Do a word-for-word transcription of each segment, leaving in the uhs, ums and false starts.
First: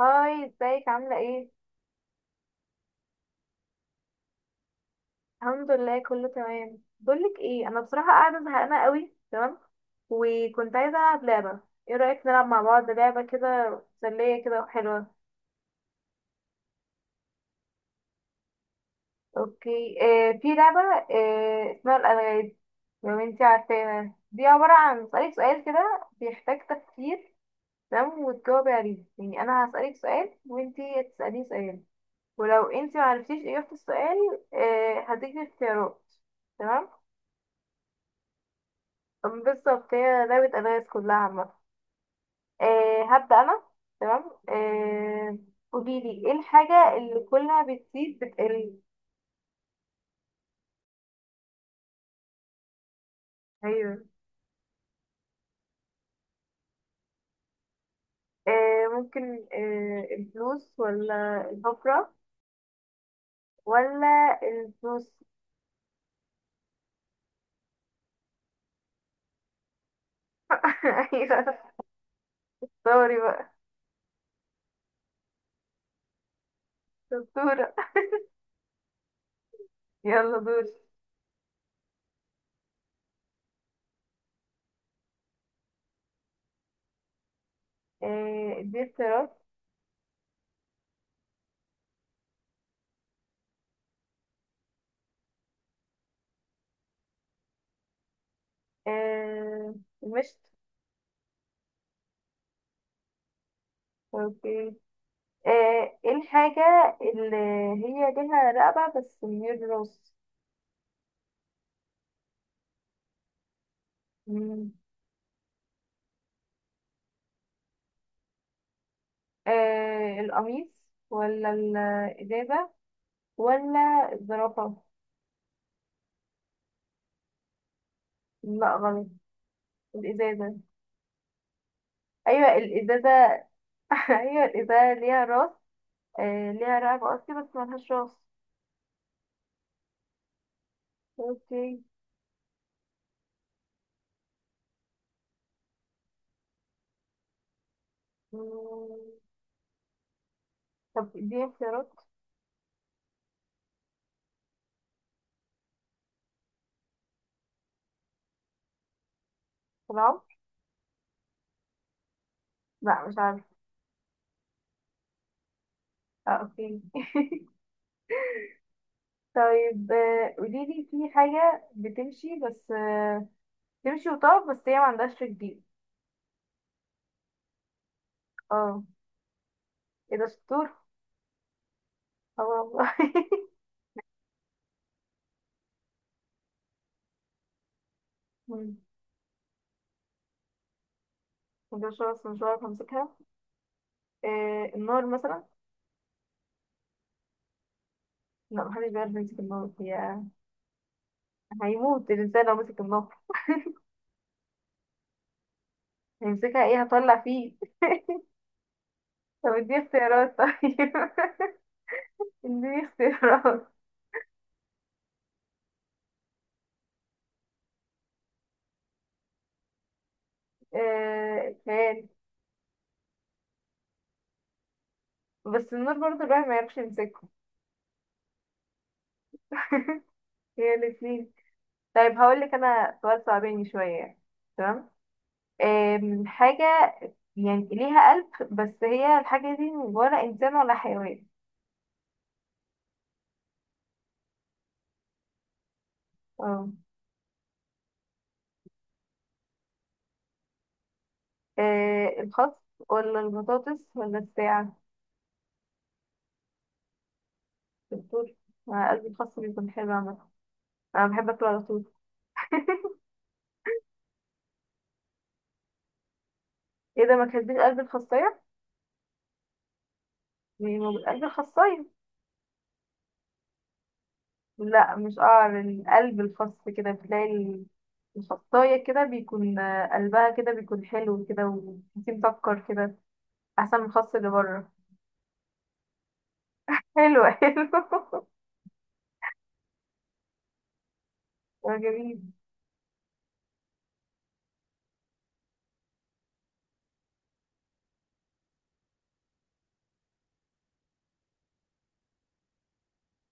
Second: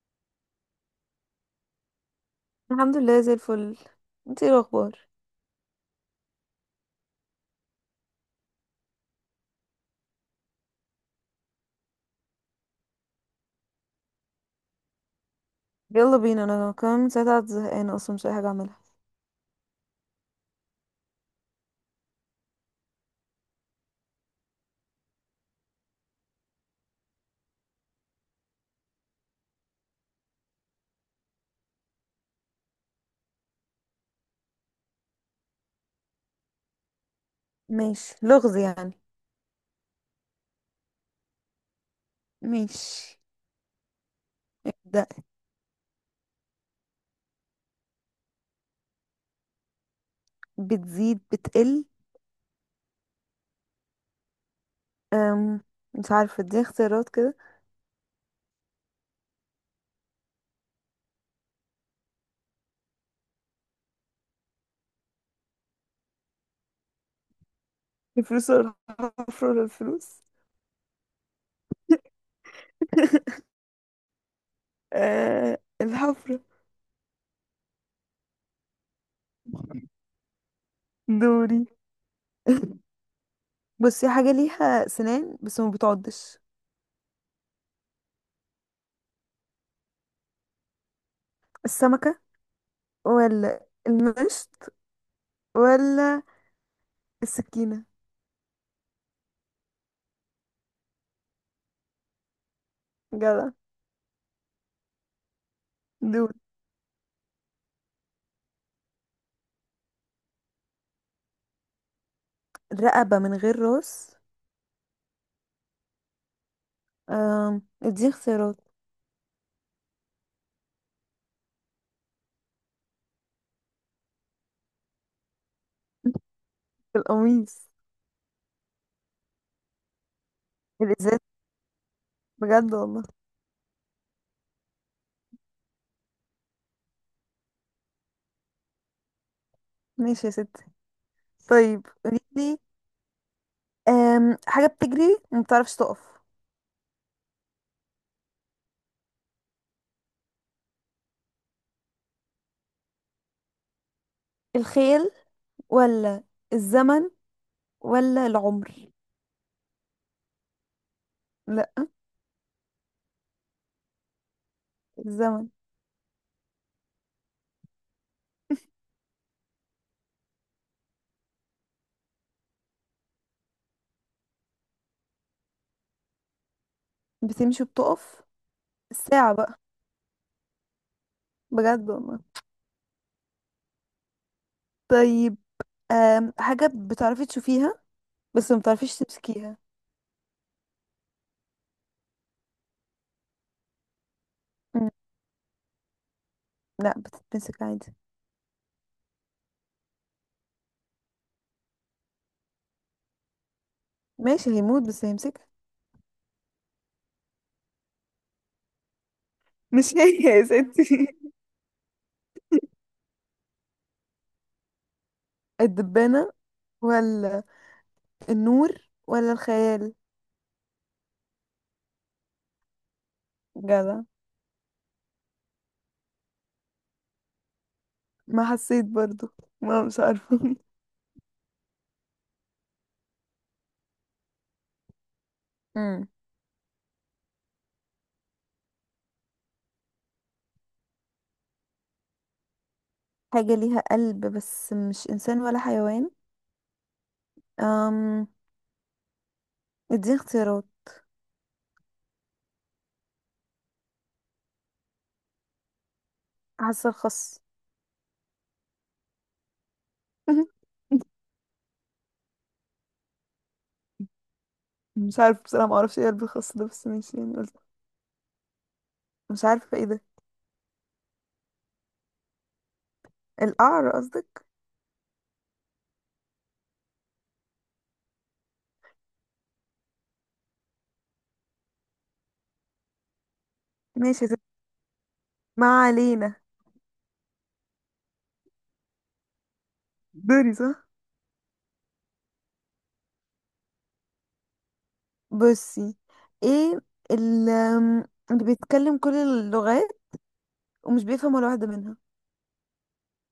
هاي ازيك عاملة ايه؟ الحمد لله زي الفل. انت ايه الاخبار؟ الحمد لله كله تمام. بقولك ايه انا بصراحة قاعدة زهقانة قوي. تمام وكنت عايزة العب لعبة. ايه رأيك نلعب مع بعض لعبة كده مسلية كده وحلوة؟ يلا بينا، انا كمان من ساعتها قاعدة زهقانه اصلا مش لاقي حاجه اعملها. اوكي، آه في لعبة، آه اسمها الألغاز. لو انتي عارفاها دي عبارة عن اسألك سؤال كده بيحتاج تفكير. تمام وتجاوبي عليه. يعني انا هسألك سؤال وانتي هتسأليني سؤال. ولو انتي معرفتيش اجابة السؤال آه هديكي اختيارات. تمام. ماشي، لغز يعني. بالظبط هي لعبة ألغاز كلها عامة. آه ماشي، هبدأ أنا. تمام ابدا. آه قوليلي ايه الحاجة اللي كلها بتزيد بتقل؟ بتزيد بتقل؟ ايوه. أم مش عارفه، دي اختيارات كده؟ آه ممكن، آه الفلوس ولا الحفرة ولا الفلوس؟ الفلوس ولا الحفره ولا الفلوس؟ ايوه. دوري بقى أه، الحفره. دكتورة. يلا دوري. دوري. بصي، حاجه ليها سنان بس ما بتعضش. آه دي اختيارات. السمكه ولا المشط ولا السكينه؟ آه مشت. جدع. اوكي. آه ايه دول. الحاجة اللي هي ليها رقبة بس من غير راس؟ رقبه من غير راس؟ مم. آم، اديني اختيارات. آه القميص ولا الإزازة ولا الزرافة؟ القميص. لا غلط. الإزازة. الازاز. أيوة بجد والله. الإزازة. أيوة الإزازة ليها راس. آه ليها رقبة قصدي بس ملهاش راس. ماشي يا ستي. اوكي. طيب قوليلي، آم، حاجة بتجري وما بتعرفش تقف. مم. طب دي اختيارات؟ الخيل ولا الزمن ولا العمر؟ في العمر. لا، لا مش عارفة. الزمن. اه اوكي. طيب، آه، قوليلي في حاجة بتمشي بس آه تمشي وتقف بس هي ما عندهاش رجلين. بتمشي وبتقف؟ اه. الساعة بقى. ايه ده؟ شطور. بجد والله. اه والله. طيب، آم، حاجة بتعرفي تشوفيها بس ما مم. بتعرفيش تمسكيها. ده شخص مش عارف امسكها. آه مم، النار مثلا؟ لا، بتتمسك عادي. لا محدش بيعرف يمسك النار. هي هيموت الإنسان لو مسك النار. ماشي هيموت بس هيمسكها. هيمسكها ايه؟ هطلع فيه. طب اديني مش هي اختيارات يا طيب. ستي. اديني اختيارات. الدبانة ولا النور ولا الخيال؟ آه، الخيال. جدع. بس النار برضه الواحد ما يعرفش يمسكه. ما حسيت برضو. ما مش عارفة. هي الاتنين. طيب هقول لك انا سؤال صعباني شوية يعني. تمام. امم. آم، حاجة يعني ليها قلب بس هي الحاجة دي ولا إنسان ولا حيوان. حاجة ليها قلب بس مش إنسان ولا حيوان؟ اه. أم، اديني اختيارات. آه، الخس ولا البطاطس ولا الساعة؟ حاسة الخس. بالدور. مع قلب الخاص بيكون حلو عامة. أنا بحب أكله على طول. مش عارفة بصراحة، معرفش ايه قلب الخس ده، بس إيه ده؟ ماشي ما يعني قلت. كاتبين قلب الخاصية؟ مش عارفة ايه ده. يعني ما بال- قلب الخاصية. القعر قصدك. لا مش قعر القلب الخاص كده بتلاقي ال- الخاصية كده بيكون، آه، قلبها كده بيكون حلو كده. وفيه مسكر كده أحسن من الخاص ماشي يا اللي ستي. بره. ما علينا. حلو حلو. دوري صح. آه، جميل. بصي، ايه ال- أم، اللي بيتكلم كل اللغات ومش بيفهم ولا واحدة منها؟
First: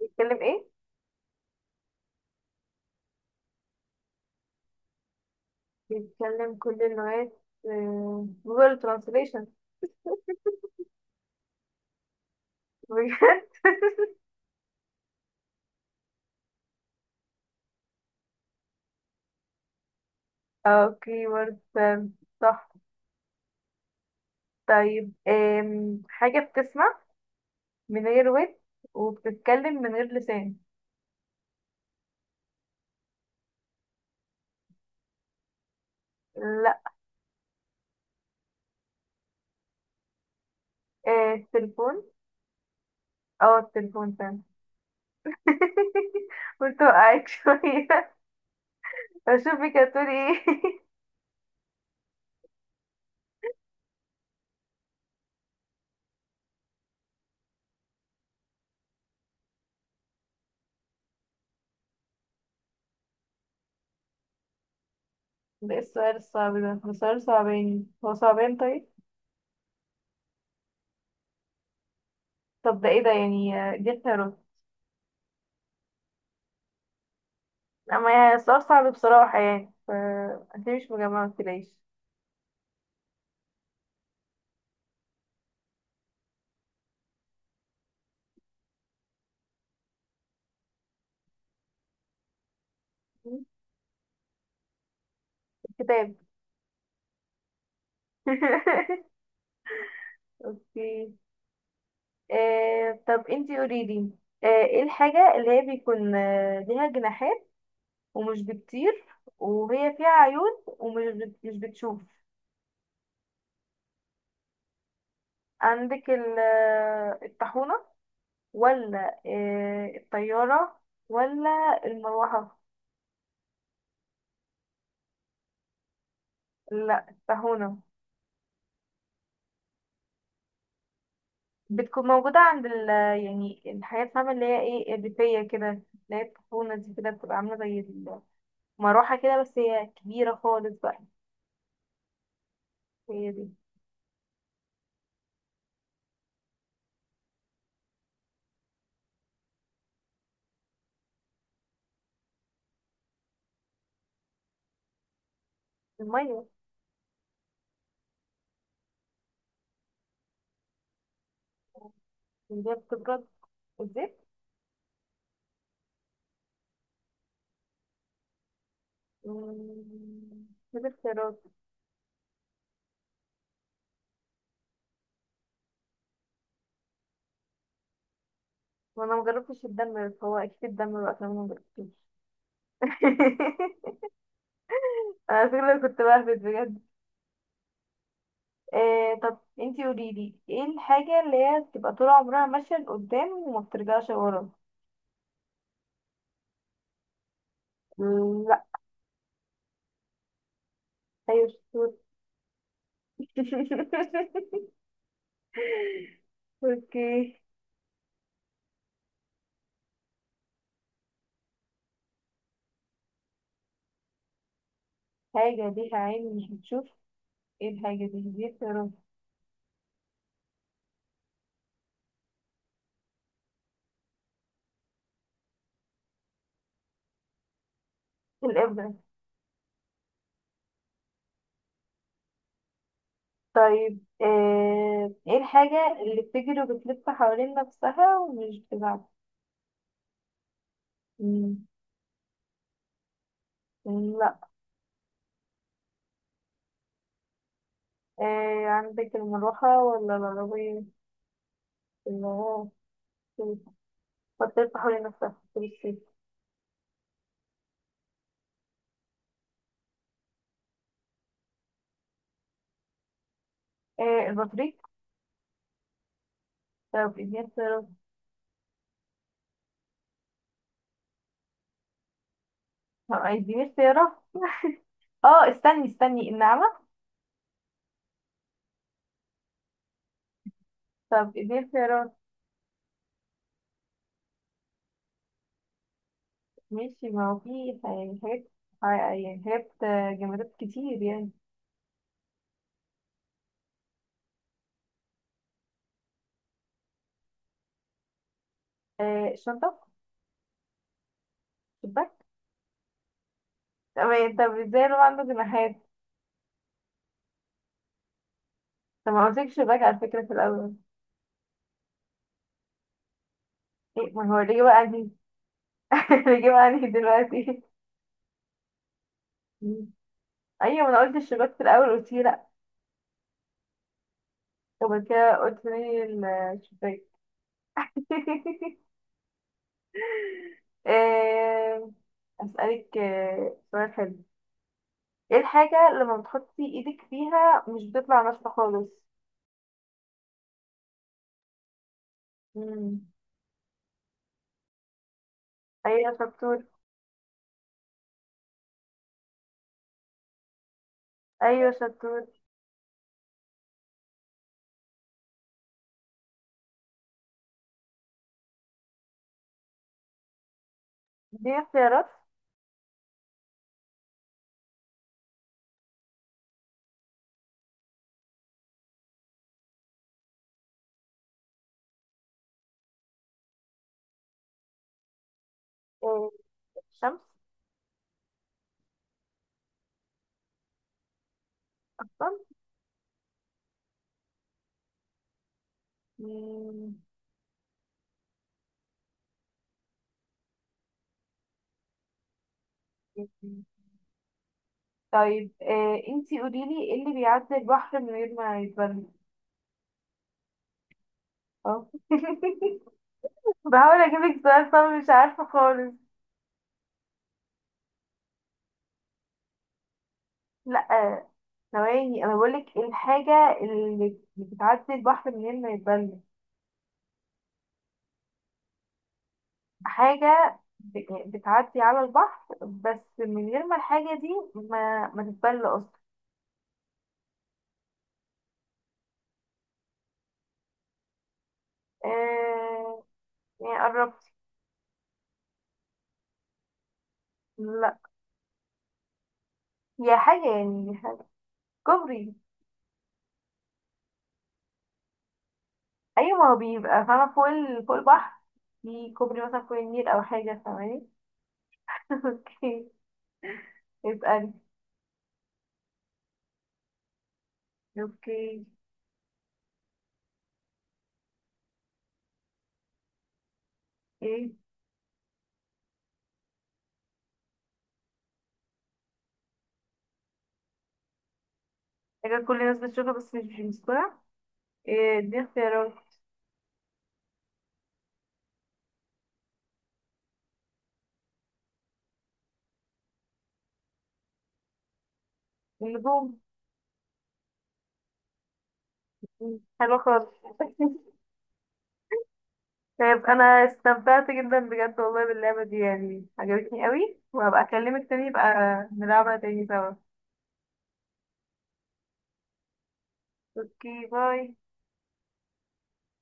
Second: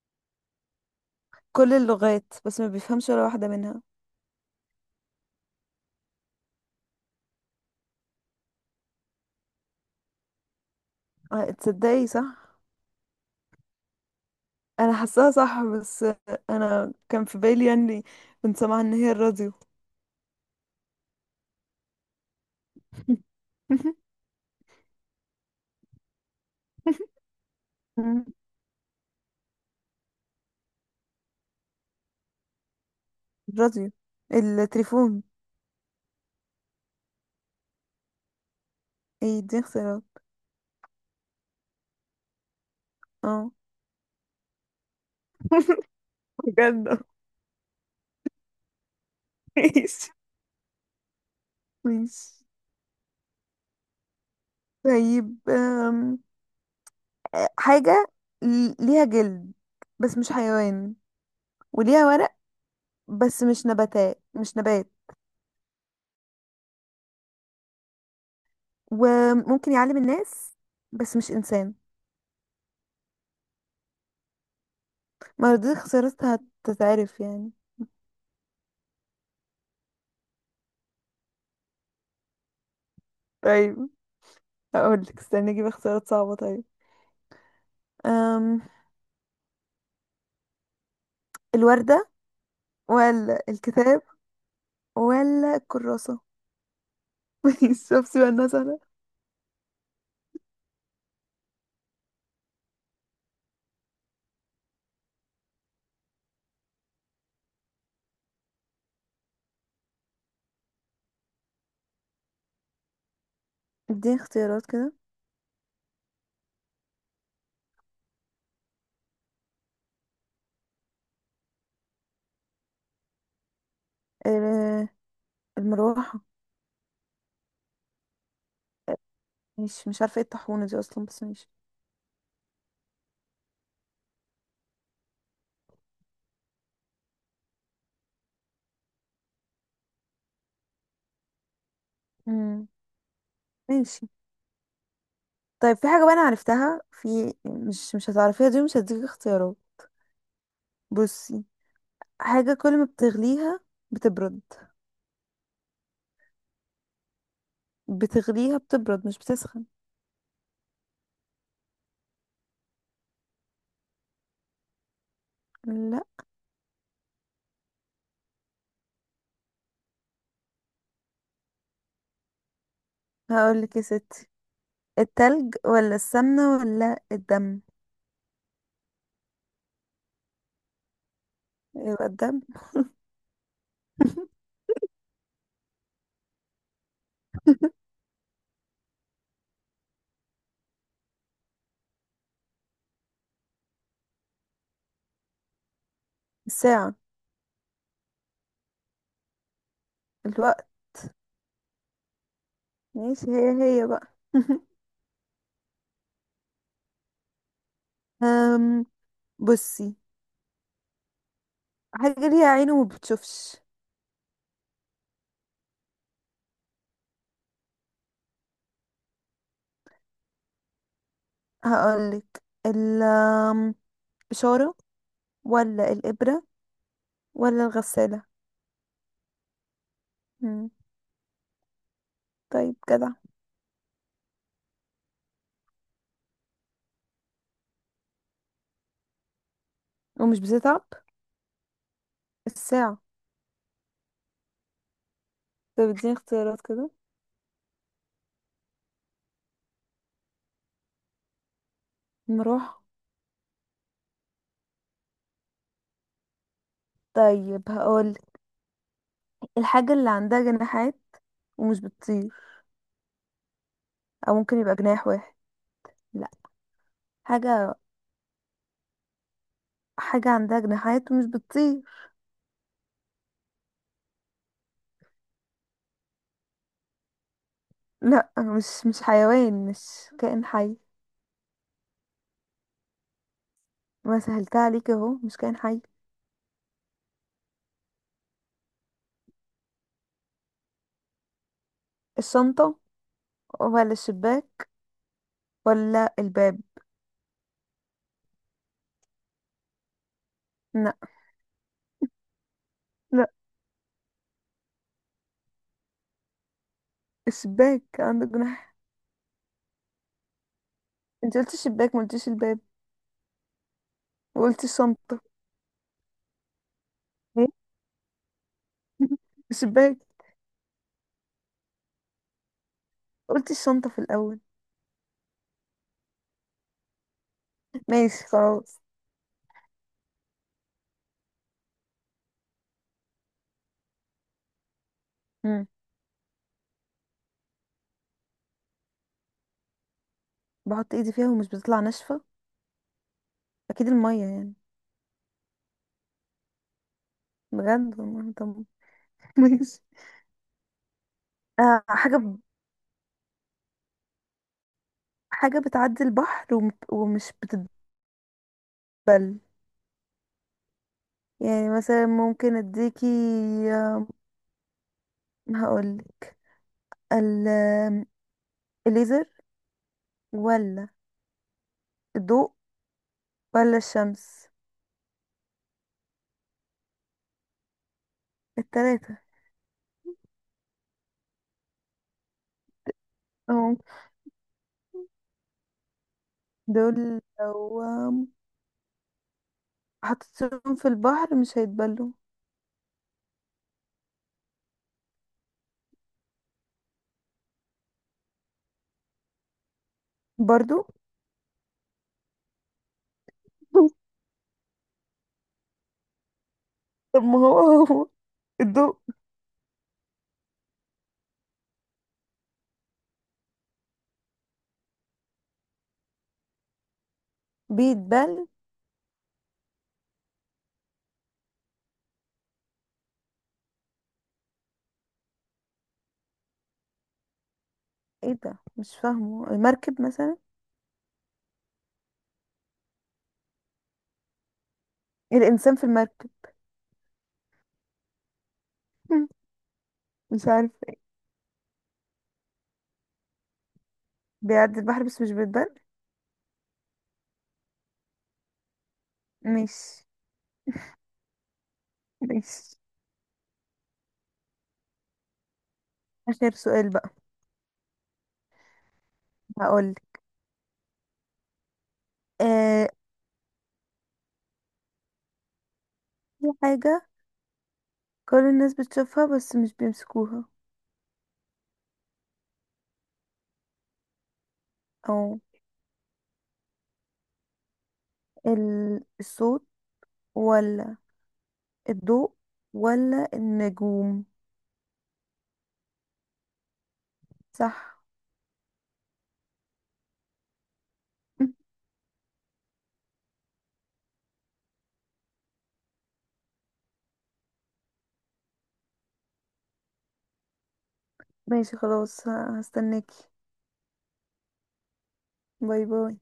بيتكلم إيه؟ كل اللغات بس ما بيفهمش ولا واحدة منها. بيتكلم كل اللغات، آه، جوجل ترانسليشن. آه، تصدقي صح. انا حاساها صح، بس انا كان في بالي يعني، كنت سامعه ان هي الراديو. اوكي ورد، آه، صح. طيب، آم، حاجة بتسمع من مم. غير ود وبتتكلم من غير لسان. الراديو. التليفون. لا. ايه دي اختيارات. آه التليفون. اه. اه التليفون فعلا. كنت بجد. وقعت شوية. اشوفك هتقولي ماشي ايه. ماشي. طيب أم، حاجة ل- ليها جلد بس مش حيوان، وليها ورق بس مش نباتات مش نبات، ده إيه السؤال الصعب ده. ده سؤال صعباني، هو صعبان طيب. وممكن يعلم الناس بس مش إنسان. طب ده ايه ده؟ يعني آه، دي اختيارات. ما هو دي خسارتها، هتتعرف يعني. اما يعني السؤال صعب بصراحة يعني ف انت مش مجمعة متلاقيش. طيب هقول لك، استني اجيب اختيارات صعبة طيب. أم... الوردة ولا الكتاب ولا كتاب. الكراسة؟ شفتي بقى الناس انا. اوكي. آه طب انتي قوليلي، آه ايه الحاجة اللي هي بيكون آه، ليها جناحات ومش بتطير وهي فيها عيون ومش بت- مش بتشوف؟ اديني اختيارات كده. عندك ال- الطاحونة ولا آه، الطيارة ولا المروحة. ال- المروحة. لا الطاحونة. مش مش عارفة ايه الطاحونة دي اصلا، بس ماشي. بتكون موجودة عند ال يعني الحاجات، فاهمة، اللي هي ايه الريفية كده، اللي هي الطاحونة دي كده بتبقى عاملة زي المروحة كده بس هي كبيرة خالص بقى. مم. هي دي. ماشي. طيب في حاجة بقى انا عرفتها، في مش مش هتعرفيها، دي مش هديك اختيارات. بصي، حاجة كل ما بتغليها بتبرد. المية. بتغليها بتبرد مش بتسخن. اللي هي بتبرد؟ الزيت. لا. مم، كده اختيارات. هقول لك يا ستي، التلج ولا السمنة ولا الدم؟ وانا مجربتش الدم فهو اكيد الدم بقى عشان انا مجربتوش. يبقى الدم. انا فكرة كنت بهبت بجد. إيه طب انتي قوليلي ايه الحاجة اللي هي بتبقى طول عمرها ماشية لقدام وما بترجعش ورا؟ الساعة. مم، لا. الوقت. ايوه شطور. ماشي، هي هي بقى. اوكي. أم، بصي، حاجة ليها عين وما بتشوفش. حاجة ليها عين مش بتشوف. ايه الحاجة دي؟ دي يا رب. هقولك، الإشارة ولا الإبرة ولا الغسالة؟ الإبرة. مم. طيب جدع. طيب، آه، ايه الحاجة اللي بتجري وبتلف حوالين نفسها ومش بتتعب؟ ومش بتتعب. مم، الساعة. لا. طيب اديني اختيارات كده. إيه عندك المروحة ولا العربية اللي هو المروحة. بطارية تحولي نفسها بالسيف؟ طيب هقولك، الحاجة اللي عندها جناحات ومش بتطير، إيه، أو ممكن يبقى البطريق. جناح واحد. لا. طب اديني حاجة، اختيارات. حاجة عندها جناحات ومش بتطير. طب اديني اختيارات. اه استني استني، النعمة. لا، مش مش حيوان، مش كائن حي. طب اديني اختيارات. وسهلتها عليك اهو، مش كائن حي. ماشي ما هو في يعني حاجات، يعني حاجات آه، جمادات كتير يعني. الشنطة ولا الشباك ولا الباب؟ إيه، الشنطة؟ لا. شباك. لا. تمام. طب ازاي لو عنده جناحات؟ الشباك عندك جناح. طب ما قلتلكش شباك على فكرة في الأول. انت قلت الشباك، ما قلتيش الباب، ايه ما هو وقلت الإجابة عندي. الشنطة. الإجابة عندي ايه. دلوقتي. الشباك. ايوه ما انا قلت الشباك في الأول، قلت لي لأ. قلت الشنطة في الأول. طب كده قلت لي الشباك. ماشي خلاص. آه، أسألك آه، سؤال حلو. ايه مم. الحاجة لما بتحطي ايدك فيها مش بتطلع ناشفة خالص؟ بحط ايدي فيها ومش بتطلع ناشفة. مم. أكيد المية يعني. ايوه شطور. بجد والله. طب. ماشي. ايوه آه، حاجة شطور. ب... حاجة بتعدي البحر وم... ومش بتتبل. دي يعني مثلا اختيارات. ممكن اديكي آه، هقولك ال... الليزر ولا الضوء ولا الشمس؟ آه، الشمس التلاتة اصلا. اه. مم. دول لو حطيتهم في البحر مش هيتبلوا. طيب، آه، انتي قوليلي ايه اللي بيعدي البحر من غير ما يتبل؟ برضو. اه. بحاول اجيبك سؤال صعب مش عارفة خالص. طب ما هو، هو الضوء لا. آه، ثواني انا بقولك إيه الحاجة اللي بتعدي البحر من غير ما يتبل. بيتبل؟ حاجة ب- يعني بتعدي على البحر بس من غير ما الحاجة دي ما, ما تتبل اصلا. ايه ده، مش فاهمه. المركب مثلا، آه، يعني قربت. الانسان في المركب. لا. هي حاجة مش عارفه يعني ايه حاجة. كوبري. بيعدي البحر بس مش بيتبل. ايوه ما هو بيبقى فاهمة فوق ال... فوق البحر. في كوبري مثلا مش فوق النيل او حاجة ثواني. مش اوكي. اسألي. اخر سؤال بقى. اوكي. هقولك آه، ايه؟ في حاجه كل الناس بتشوفها بس مش بيمسكوها. حاجة كل الناس بتشوفها بس مش بسرعة. إيه، دي او اختيارات؟ ال- الصوت ولا الضوء ولا النجوم؟ النجوم. صح. حلوة خالص. طيب انا استمتعت جدا بجد والله باللعبة دي، يعني عجبتني قوي. وهبقى اكلمك تاني يبقى نلعبها تاني سوا. ماشي خلاص. ه- هستناكي. اوكي باي. باي باي.